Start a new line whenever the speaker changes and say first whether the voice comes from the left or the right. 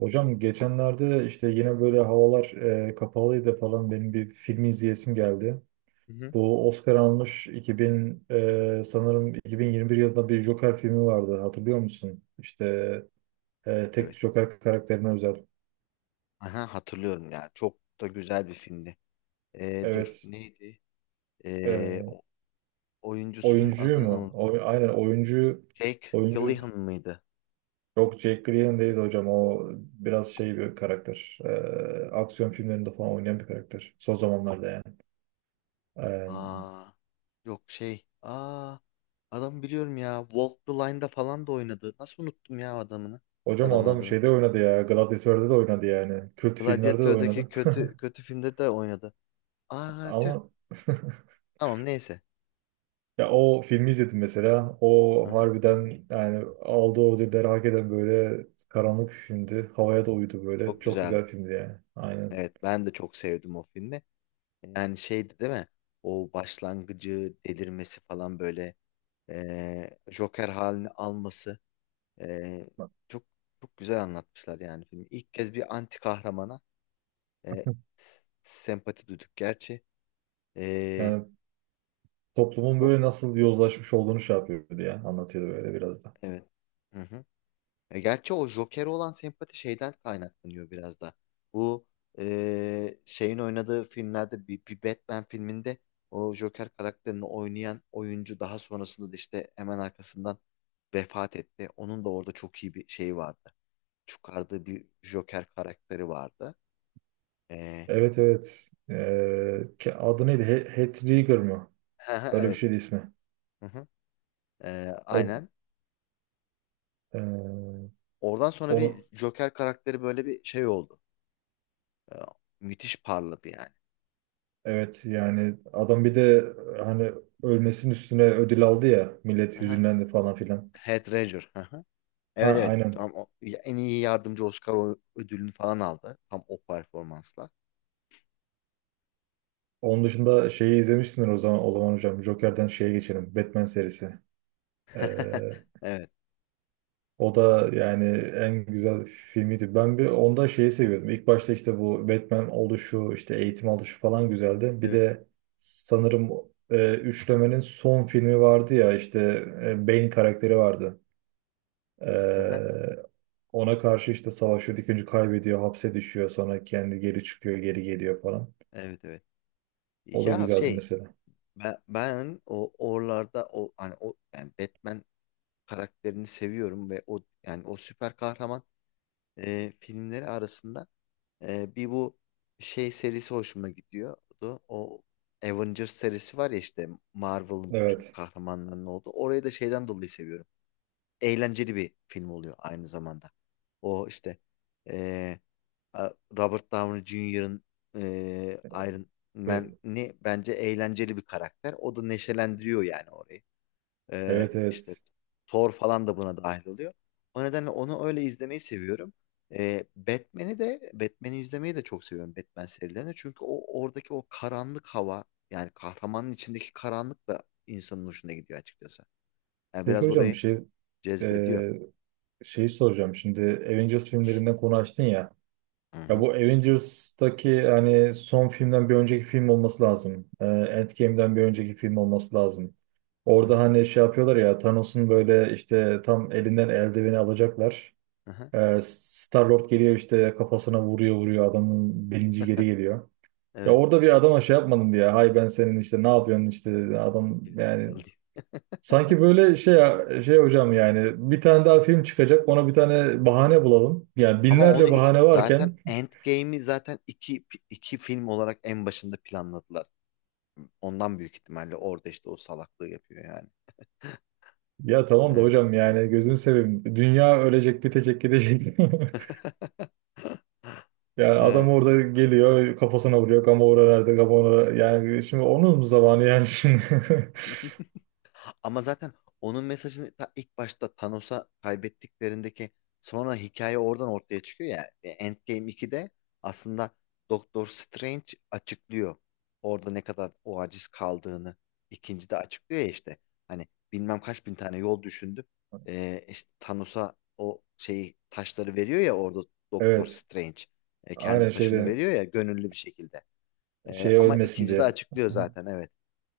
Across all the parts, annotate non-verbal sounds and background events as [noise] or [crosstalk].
right: Hocam geçenlerde işte yine böyle havalar kapalıydı falan, benim bir film izleyesim geldi.
left: Hı hı.
right: Bu Oscar almış 2000, sanırım 2021 yılında bir Joker filmi vardı, hatırlıyor musun? İşte
left: Evet.
right: tek Joker karakterine özel.
left: Aha, hatırlıyorum ya. Çok da güzel bir filmdi. Dur
right: Evet.
left: neydi? Ee,
right: E,
left: o- oyuncusunun
right: oyuncuyu
left: adını
right: mu?
left: unut-
right: O, aynen. oyuncu
left: Jake
right: oyuncu
left: Gyllenhaal mıydı?
right: yok, Jack Gleeson değil hocam, o biraz şey bir karakter. Aksiyon filmlerinde falan oynayan bir karakter. Son zamanlarda yani.
left: Aa, yok şey. Aa, adamı biliyorum ya. Walk the Line'da falan da oynadı. Nasıl unuttum ya adamını?
right: Hocam
left: Adamın
right: adam
left: adını.
right: şeyde oynadı ya. Gladiatör'de de oynadı yani. Kült filmlerde de
left: Gladiator'daki
right: oynadı.
left: kötü
right: [laughs]
left: kötü filmde de oynadı. Aa, tüh.
right: Ama [laughs]
left: Tamam neyse.
right: ya o filmi izledim mesela. O
left: Aha,
right: harbiden, yani aldığı ödülleri hak eden, böyle karanlık düşündü. Havaya da uyudu böyle.
left: çok
right: Çok
left: güzeldi.
right: güzel filmdi yani. Aynen.
left: Evet ben de çok sevdim o filmi. Yani şeydi değil mi? O başlangıcı delirmesi falan böyle Joker halini alması eee, çok çok güzel anlatmışlar yani filmi. İlk kez bir anti kahramana eee,
right: [laughs]
left: sempati duyduk. Gerçi eee,
right: Yani toplumun
left: o
right: böyle nasıl yozlaşmış olduğunu şey yapıyordu ya. Anlatıyordu böyle biraz da.
left: evet. Hı hı. Gerçi o Joker'e olan sempati şeyden kaynaklanıyor biraz da. Bu şeyin oynadığı filmlerde bir Batman filminde o Joker karakterini oynayan oyuncu daha sonrasında da işte hemen arkasından vefat etti. Onun da orada çok iyi bir şeyi vardı. Çıkardığı bir Joker karakteri vardı. E,
right: Evet, evet. Adı neydi? Heath Ledger mı?
left: [laughs]
right: Öyle bir
left: evet.
right: şeydi ismi.
left: Hı hı. E,
right: O
left: aynen.
right: Ee,
left: Oradan sonra bir
right: onu
left: Joker karakteri böyle bir şey oldu. E, müthiş parladı yani.
right: evet, yani adam bir de hani ölmesinin üstüne ödül aldı ya, millet
left: Hı hı.
right: hüzünlendi falan filan.
left: Heath Ledger. [laughs]
right: Ha,
left: Evet evet.
right: aynen.
left: En iyi yardımcı Oscar ödülünü falan aldı. Tam o performansla.
right: Onun dışında şeyi izlemişsindir o zaman. O zaman hocam Joker'den şeye geçelim, Batman serisi. Ee,
left: [laughs] Evet,
right: o da yani en güzel filmiydi. Ben bir onda şeyi seviyordum. İlk başta işte bu Batman oluşu, işte eğitim alışu falan güzeldi. Bir
left: evet.
right: de sanırım üçlemenin son filmi vardı ya, işte Bane karakteri vardı.
left: Aha,
right: Ee, Ona karşı işte savaşıyor, dikince kaybediyor, hapse düşüyor, sonra kendi geri çıkıyor, geri geliyor falan.
left: evet, evet.
right: O da
left: Ya
right: güzeldi
left: şey
right: mesela.
left: ben o oralarda o hani o yani Batman karakterini seviyorum ve o yani o süper kahraman filmleri arasında bir bu şey serisi hoşuma gidiyordu. O Avengers serisi var ya işte Marvel'ın bütün
right: Evet.
left: kahramanlarının olduğu. Orayı da şeyden dolayı seviyorum. Eğlenceli bir film oluyor aynı zamanda. O işte eee, a- Robert Downey Jr.'ın Iron
right: Ve-
left: Man'i bence eğlenceli bir karakter. O da neşelendiriyor yani orayı.
right: evet,
left: İşte
right: evet.
left: Thor falan da buna dahil oluyor. O nedenle onu öyle izlemeyi seviyorum. Batman'i izlemeyi de çok seviyorum Batman serilerini. Çünkü o oradaki o karanlık hava yani kahramanın içindeki karanlık da insanın hoşuna gidiyor açıkçası. Yani
right: Peki
left: biraz
right: hocam bir
left: orayı
right: şey
left: cezbediyor.
right: e, şeyi soracağım. Şimdi Avengers filmlerinden konu açtın ya.
left: Hı
right: Ya
left: hı.
right: bu Avengers'taki hani son filmden bir önceki film olması lazım. Endgame'den bir önceki film olması lazım.
left: Hı
right: Orada
left: hı.
right: hani şey yapıyorlar ya, Thanos'un böyle işte tam elinden eldiveni alacaklar.
left: Aha.
right: Star-Lord geliyor, işte kafasına vuruyor adamın bilinci geri geliyor. Ya
left: Evet.
right: orada bir adama şey yapmadım diye. Hay ben senin işte ne yapıyorsun işte adam
left: Gelecek
right: yani,
left: kaldı.
right: sanki böyle şey, şey hocam yani bir tane daha film çıkacak, ona bir tane bahane bulalım. Yani
left: Ama
right: binlerce bahane
left: zaten
right: varken.
left: Endgame'i zaten iki film olarak en başında planladılar. Ondan büyük ihtimalle orada işte o salaklığı yapıyor yani.
right: Ya tamam da
left: Evet.
right: hocam yani gözünü seveyim. Dünya ölecek, bitecek, gidecek. [laughs]
left: [laughs]
right: Yani adam
left: Evet.
right: orada geliyor, kafasına vuruyor. Gamora nerede, Gamora? Yani şimdi onun zamanı, yani şimdi. [laughs]
left: Ama zaten onun mesajını ta ilk başta Thanos'a kaybettiklerindeki sonra hikaye oradan ortaya çıkıyor ya. Endgame 2'de aslında Doktor Strange açıklıyor. Orada ne kadar o aciz kaldığını ikinci de açıklıyor ya işte. Hani bilmem kaç bin tane yol düşündüm. İşte Thanos'a o şeyi taşları veriyor ya orada Doktor
right: Evet.
left: Strange. Kendi
right: Aynen
left: taşını
right: şeyde
left: veriyor ya gönüllü bir şekilde.
right: şey
left: Ama
right: ölmesin
left: ikinci de
right: diye.
left: açıklıyor
right: Hı.
left: zaten evet.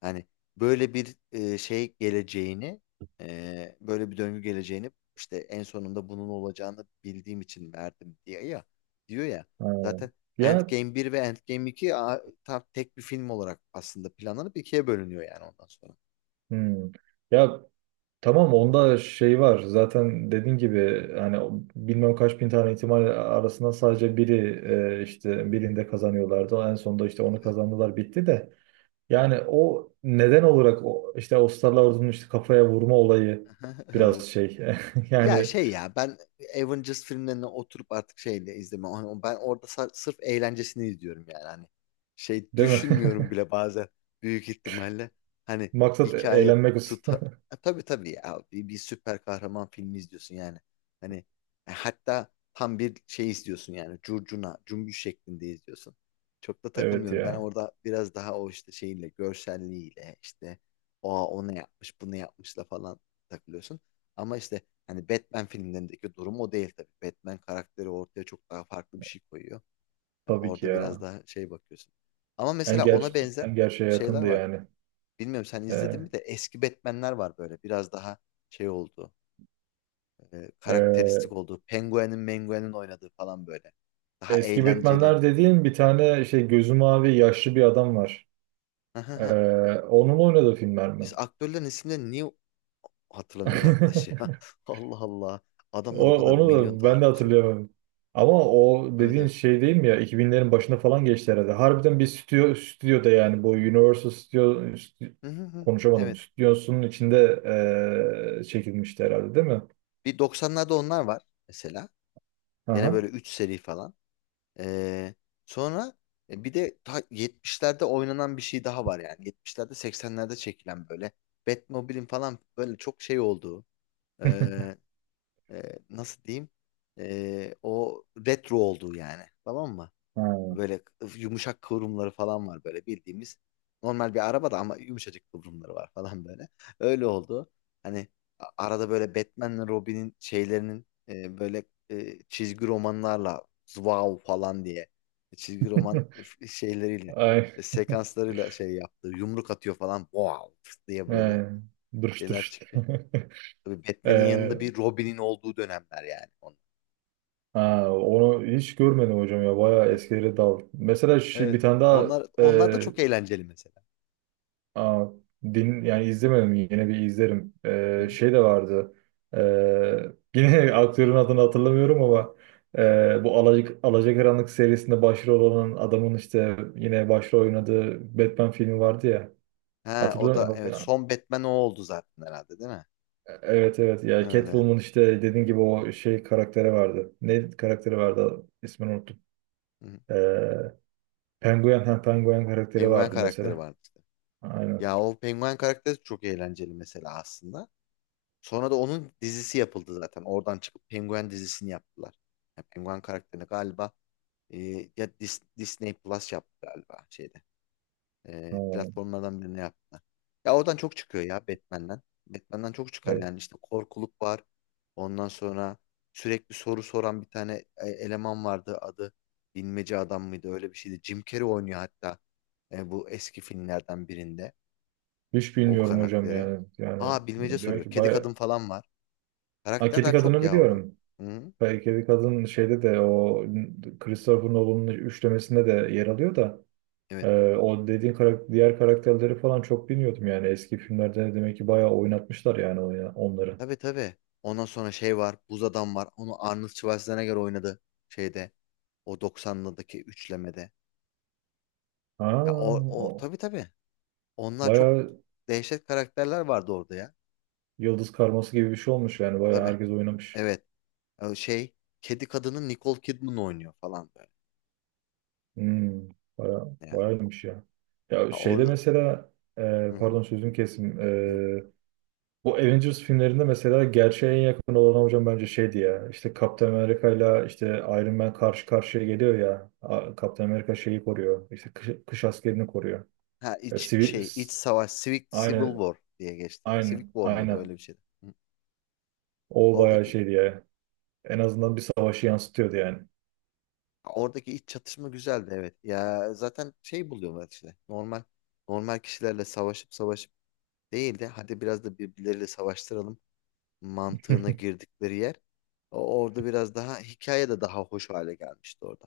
left: Hani böyle bir şey geleceğini, böyle bir döngü geleceğini işte en sonunda bunun olacağını bildiğim için verdim diye ya diyor ya.
right: Ha.
left: Zaten
right: Ya,
left: Endgame bir ve Endgame 2 tam tek bir film olarak aslında planlanıp ikiye bölünüyor yani ondan sonra.
right: hmm. Ya tamam, onda şey var. Zaten dediğin gibi hani o bilmem kaç bin tane ihtimal arasında sadece biri
left: Hı.
right: işte birinde kazanıyorlardı. En sonunda işte onu
left: Evet.
right: kazandılar, bitti de. Yani o neden olarak o, işte Oscar'la ordunun işte kafaya vurma olayı biraz
left: [laughs]
right: şey. [laughs]
left: Ya
right: yani
left: şey ya ben Avengers filmlerini oturup artık şeyle izleme. Hani ben orada sırf eğlencesini izliyorum yani hani. Şey
right: değil mi?
left: düşünmüyorum
right: [laughs]
left: bile bazen büyük ihtimalle. Hani
right: Maksat
left: hikaye
right: eğlenmek olsun.
left: tuta...
right: [laughs]
left: Ha, tabii tabii ya bir süper kahraman filmi izliyorsun yani. Hani hatta tam bir şey izliyorsun yani curcuna, cümbüş şeklinde izliyorsun. Çok da
right: Evet
left: takılmıyorum. Ben
right: ya,
left: orada biraz daha o işte şeyle, görselliğiyle işte o onu yapmış, bunu yapmışla falan takılıyorsun. Ama işte hani Batman filmlerindeki durum o değil tabii. Batman karakteri ortaya çok daha farklı bir şey koyuyor. Ya
right: tabii ki
left: orada biraz
right: ya.
left: daha şey bakıyorsun. Ama mesela ona benzer
right: En gerçeğe
left: şeyler
right: yakındı
left: vardı.
right: yani.
left: Bilmiyorum sen izledin
right: Ee,
left: mi de eski Batman'ler var böyle. Biraz daha şey oldu,
right: e,
left: karakteristik olduğu. Penguin'in Menguin'in oynadığı falan böyle. Daha
right: eski
left: eğlenceli.
right: Batman'ler dediğin bir tane şey, gözü mavi yaşlı bir adam var. Ee,
left: [laughs]
right: onun oynadığı filmler mi?
left: Biz aktörlerin isimlerini niye hatırlamıyoruz arkadaş ya?
right: [laughs]
left: [laughs] Allah Allah. Adamlar o
right: O,
left: kadar
right: onu
left: milyon
right: da ben
left: dolarlık
right: de
left: iş yapıyor.
right: hatırlayamadım. Ama o
left: Evet
right: dediğin
left: evet.
right: şey değil mi ya? 2000'lerin başına falan geçti herhalde. Harbiden bir stüdyo, stüdyoda yani, bu Universal Studio,
left: Hı hı hı.
right: konuşamadım.
left: Evet.
right: Stüdyosunun içinde çekilmişti herhalde değil mi?
left: Bir 90'larda onlar var mesela. Gene
right: Aha.
left: böyle 3 seri falan. Ee, sonra bir de ta 70'lerde oynanan bir şey daha var yani. 70'lerde 80'lerde çekilen böyle Batmobile'in falan böyle çok şey olduğu ee, nasıl diyeyim. O retro olduğu yani. Tamam mı?
right: Ha.
left: Böyle yumuşak kıvrımları falan var böyle bildiğimiz. Normal bir araba da ama yumuşacık kıvrımları var falan böyle. Öyle oldu. Hani arada böyle Batman'le Robin'in şeylerinin böyle çizgi romanlarla wow falan diye çizgi roman
right: [laughs]
left: şeyleriyle
right: Ay,
left: sekanslarıyla şey yaptığı yumruk atıyor falan wow diye böyle
right: he. Dırış
left: şeyler
right: dırış.
left: çıkıyor.
right: [laughs]
left: Tabii Batman'in yanında
right: Eee,
left: bir Robin'in olduğu dönemler yani onlar.
right: ha, onu hiç görmedim hocam ya. Bayağı
left: [laughs]
right: eskilere dal. Mesela şu, bir
left: Evet.
right: tane daha.
left: Onlar da çok eğlenceli mesela.
right: Aa, din yani izlemedim, yine bir izlerim. Şey de vardı. Ee, yine [laughs] aktörün adını hatırlamıyorum ama bu Alacakaranlık serisinde başrol olan adamın işte yine başrol oynadığı Batman filmi vardı ya.
left: Ha o
right: Hatırlıyor
left: da evet
right: musun?
left: son Batman o oldu zaten herhalde değil mi?
right: Evet, evet ya,
left: Evet. Evet.
right: Catwoman işte dediğin gibi
left: Hı,
right: o şey karakteri vardı. Ne karakteri vardı? İsmini unuttum.
left: hı.
right: Ee, Penguin, ha Penguin karakteri
left: Penguen
right: vardı
left: karakteri
right: mesela.
left: vardı işte.
right: Aynen.
left: Ya o penguen karakteri çok eğlenceli mesela aslında. Sonra da onun dizisi yapıldı zaten. Oradan çıkıp penguen dizisini yaptılar. Ya penguen karakterini galiba e, ya Disney Plus yaptı galiba şeyde.
right: Ha,
left: Platformlardan birine yaptılar. Ya oradan çok çıkıyor ya Batman'den. Batman'den çok çıkar
right: evet.
left: yani işte korkuluk var. Ondan sonra sürekli soru soran bir tane eleman vardı. Adı bilmece adam mıydı öyle bir şeydi. Jim Carrey oynuyor hatta bu eski filmlerden birinde
right: Hiç
left: o
right: bilmiyorum hocam
left: karakteri.
right: yani. Yani
left: Aa bilmece
right: diyorum
left: soruyor.
right: ki
left: Kedi
right: bayağı...
left: kadın falan var.
right: Ha, Kedi
left: Karakterler çok
right: Kadın'ı
left: ya orada.
right: biliyorum.
left: Hı?
right: Kedi Kadın şeyde de o Christopher Nolan'ın üçlemesinde de yer alıyor da
left: Evet.
right: o dediğin diğer karakterleri falan çok bilmiyordum yani. Eski filmlerde demek ki bayağı oynatmışlar yani, onları.
left: Tabii tabii. Ondan sonra şey var. Buz adam var. Onu Arnold Schwarzenegger oynadı şeyde. O 90'lardaki üçlemede.
right: Ha,
left: Ya o
right: o.
left: tabii tabii. Onlar çok
right: Bayağı
left: dehşet karakterler vardı orada ya.
right: yıldız karması gibi bir şey olmuş yani. Bayağı
left: Tabii.
right: herkes oynamış.
left: Evet. Ya şey kedi kadını Nicole Kidman oynuyor falan böyle.
right: Hmm,
left: Ya.
right: bayağıymış ya. Ya
left: Ha,
right: şeyde
left: orada.
right: mesela
left: Hı hı.
right: pardon, sözüm kesim.
left: Yok.
right: Bu Avengers filmlerinde mesela gerçeğe en yakın olan hocam bence şeydi ya. İşte Kaptan Amerika ile işte Iron Man karşı karşıya geliyor ya. Kaptan Amerika şeyi koruyor. İşte kış askerini koruyor.
left: Ha
right: E,
left: iç
right: sivil,
left: şey iç
right: s-
left: savaş Civil
right: aynen,
left: War diye geçti. Civic
right: aynen,
left: War mıydı öyle
right: aynen.
left: bir şeydi. Hı.
right: O bayağı
left: Oradaki
right: şeydi ya. En azından bir savaşı yansıtıyordu yani.
left: oradaki iç çatışma güzeldi evet. Ya zaten şey buluyorlar işte. Normal kişilerle savaşıp savaşıp değil de hadi biraz da birbirleriyle savaştıralım. Mantığına
right: [laughs]
left: girdikleri yer. Orada biraz daha hikaye de daha hoş hale gelmişti orada.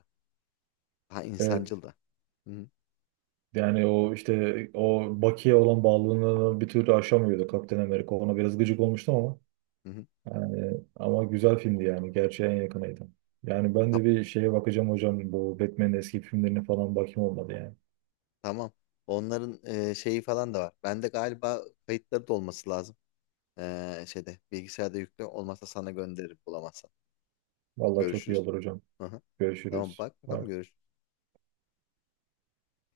left: Daha
right: Evet.
left: insancıl da. Hı hı.
right: Yani o işte o Bucky'ye olan bağlılığını bir türlü aşamıyordu Kaptan Amerika. Ona biraz gıcık olmuştum ama.
left: Hı.
right: Yani, ama güzel filmdi yani. Gerçeğe en yakınıydı. Yani ben de bir şeye bakacağım hocam. Bu Batman'in eski filmlerine falan bakayım, olmadı yani.
left: Tamam. Onların şeyi falan da var. Bende galiba kayıtları da olması lazım. Şeyde bilgisayarda yüklü. Olmazsa sana gönderirim bulamazsan.
right: Vallahi çok iyi
left: Görüşürüz.
right: olur hocam.
left: Hı hı. Tamam
right: Görüşürüz.
left: bak bakalım
right: Bye.
left: görüşürüz.